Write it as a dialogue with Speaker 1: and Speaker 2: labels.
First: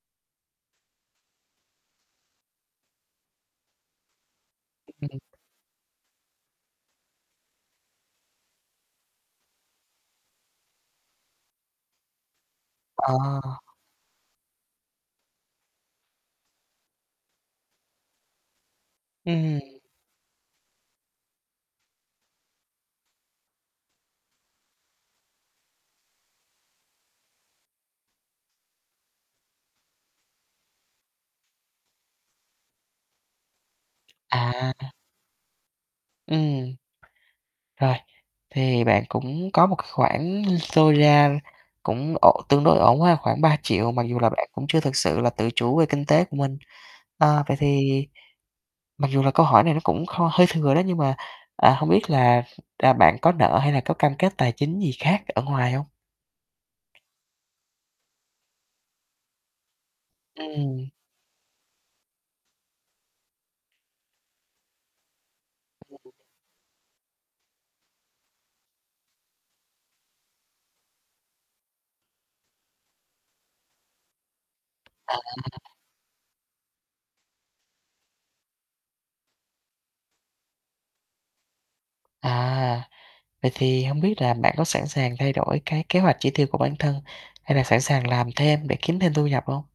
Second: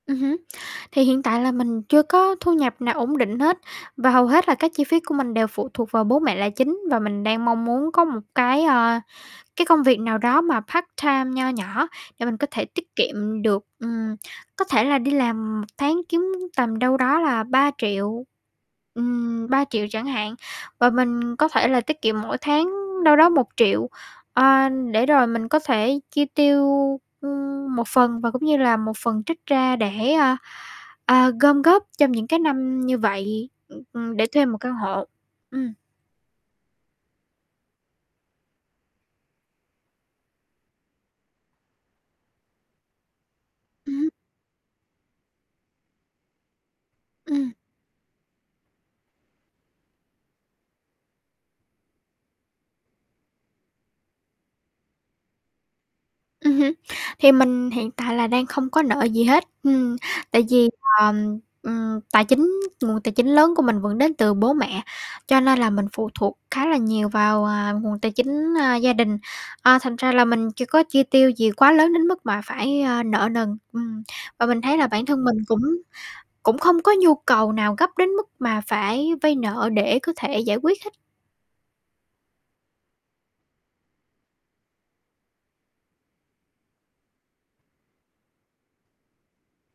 Speaker 1: Ừm hứm. Thì hiện tại là mình chưa có thu nhập nào ổn định hết, và hầu hết là các chi phí của
Speaker 2: Ừm.
Speaker 1: mình đều phụ thuộc vào bố mẹ là chính và mình đang mong muốn có một cái, ơ, cái công việc nào đó mà part-time nho nhỏ để mình có thể tiết
Speaker 2: Ờ.
Speaker 1: kiệm được. Ừm, có thể là đi làm tháng kiếm tầm đâu đó là 3.000.000, ừm,
Speaker 2: Ừm.
Speaker 1: 3.000.000 chẳng hạn, và mình có thể là tiết kiệm mỗi tháng đâu đó 1.000.000, ờ, để rồi mình có thể chi tiêu, ưm, một phần và cũng như là một phần trích ra để, a, a, gom góp trong những cái năm như vậy, ưm, ừm, để thuê một
Speaker 2: À.
Speaker 1: căn hộ. Ừm.
Speaker 2: Ừm. Rồi, thì bạn cũng có một cái khoản dôi ra cũng ổn tương đối ổn ha, khoảng 3.000.000, mặc
Speaker 1: Ừm.
Speaker 2: dù là bạn cũng chưa thực sự là tự chủ về kinh tế của mình. Ờ,
Speaker 1: Ừm.
Speaker 2: vậy thì mặc dù là câu hỏi này nó cũng kho hơi thừa đó, nhưng mà, à, hông biết là là bạn có nợ hay là có cam kết tài chính gì khác ở ngoài hông?
Speaker 1: Ừm hưm. Thì mình hiện tại là đang không có nợ gì hết, ừm, tại vì,
Speaker 2: Ừm.
Speaker 1: ờm, ừm, tài chính nguồn tài chính lớn của mình vẫn đến từ bố mẹ, cho nên là mình phụ
Speaker 2: Ừm.
Speaker 1: thuộc khá là nhiều vào, à, nguồn tài chính, a, gia đình. À, thành ra là mình chưa có chi tiêu gì quá lớn đến mức mà phải, a, nợ nần, ừm, và mình thấy là bản
Speaker 2: À.
Speaker 1: thân mình cũng cũng không có nhu cầu nào gấp đến mức mà phải vay nợ để có thể giải quyết hết.
Speaker 2: À, vậy thì hông biết là bạn có sẵn sàng thay đổi cái kế hoạch chỉ tiêu của bản thân hay là sẵn sàng làm thêm để kiếm thêm thu nhập hông?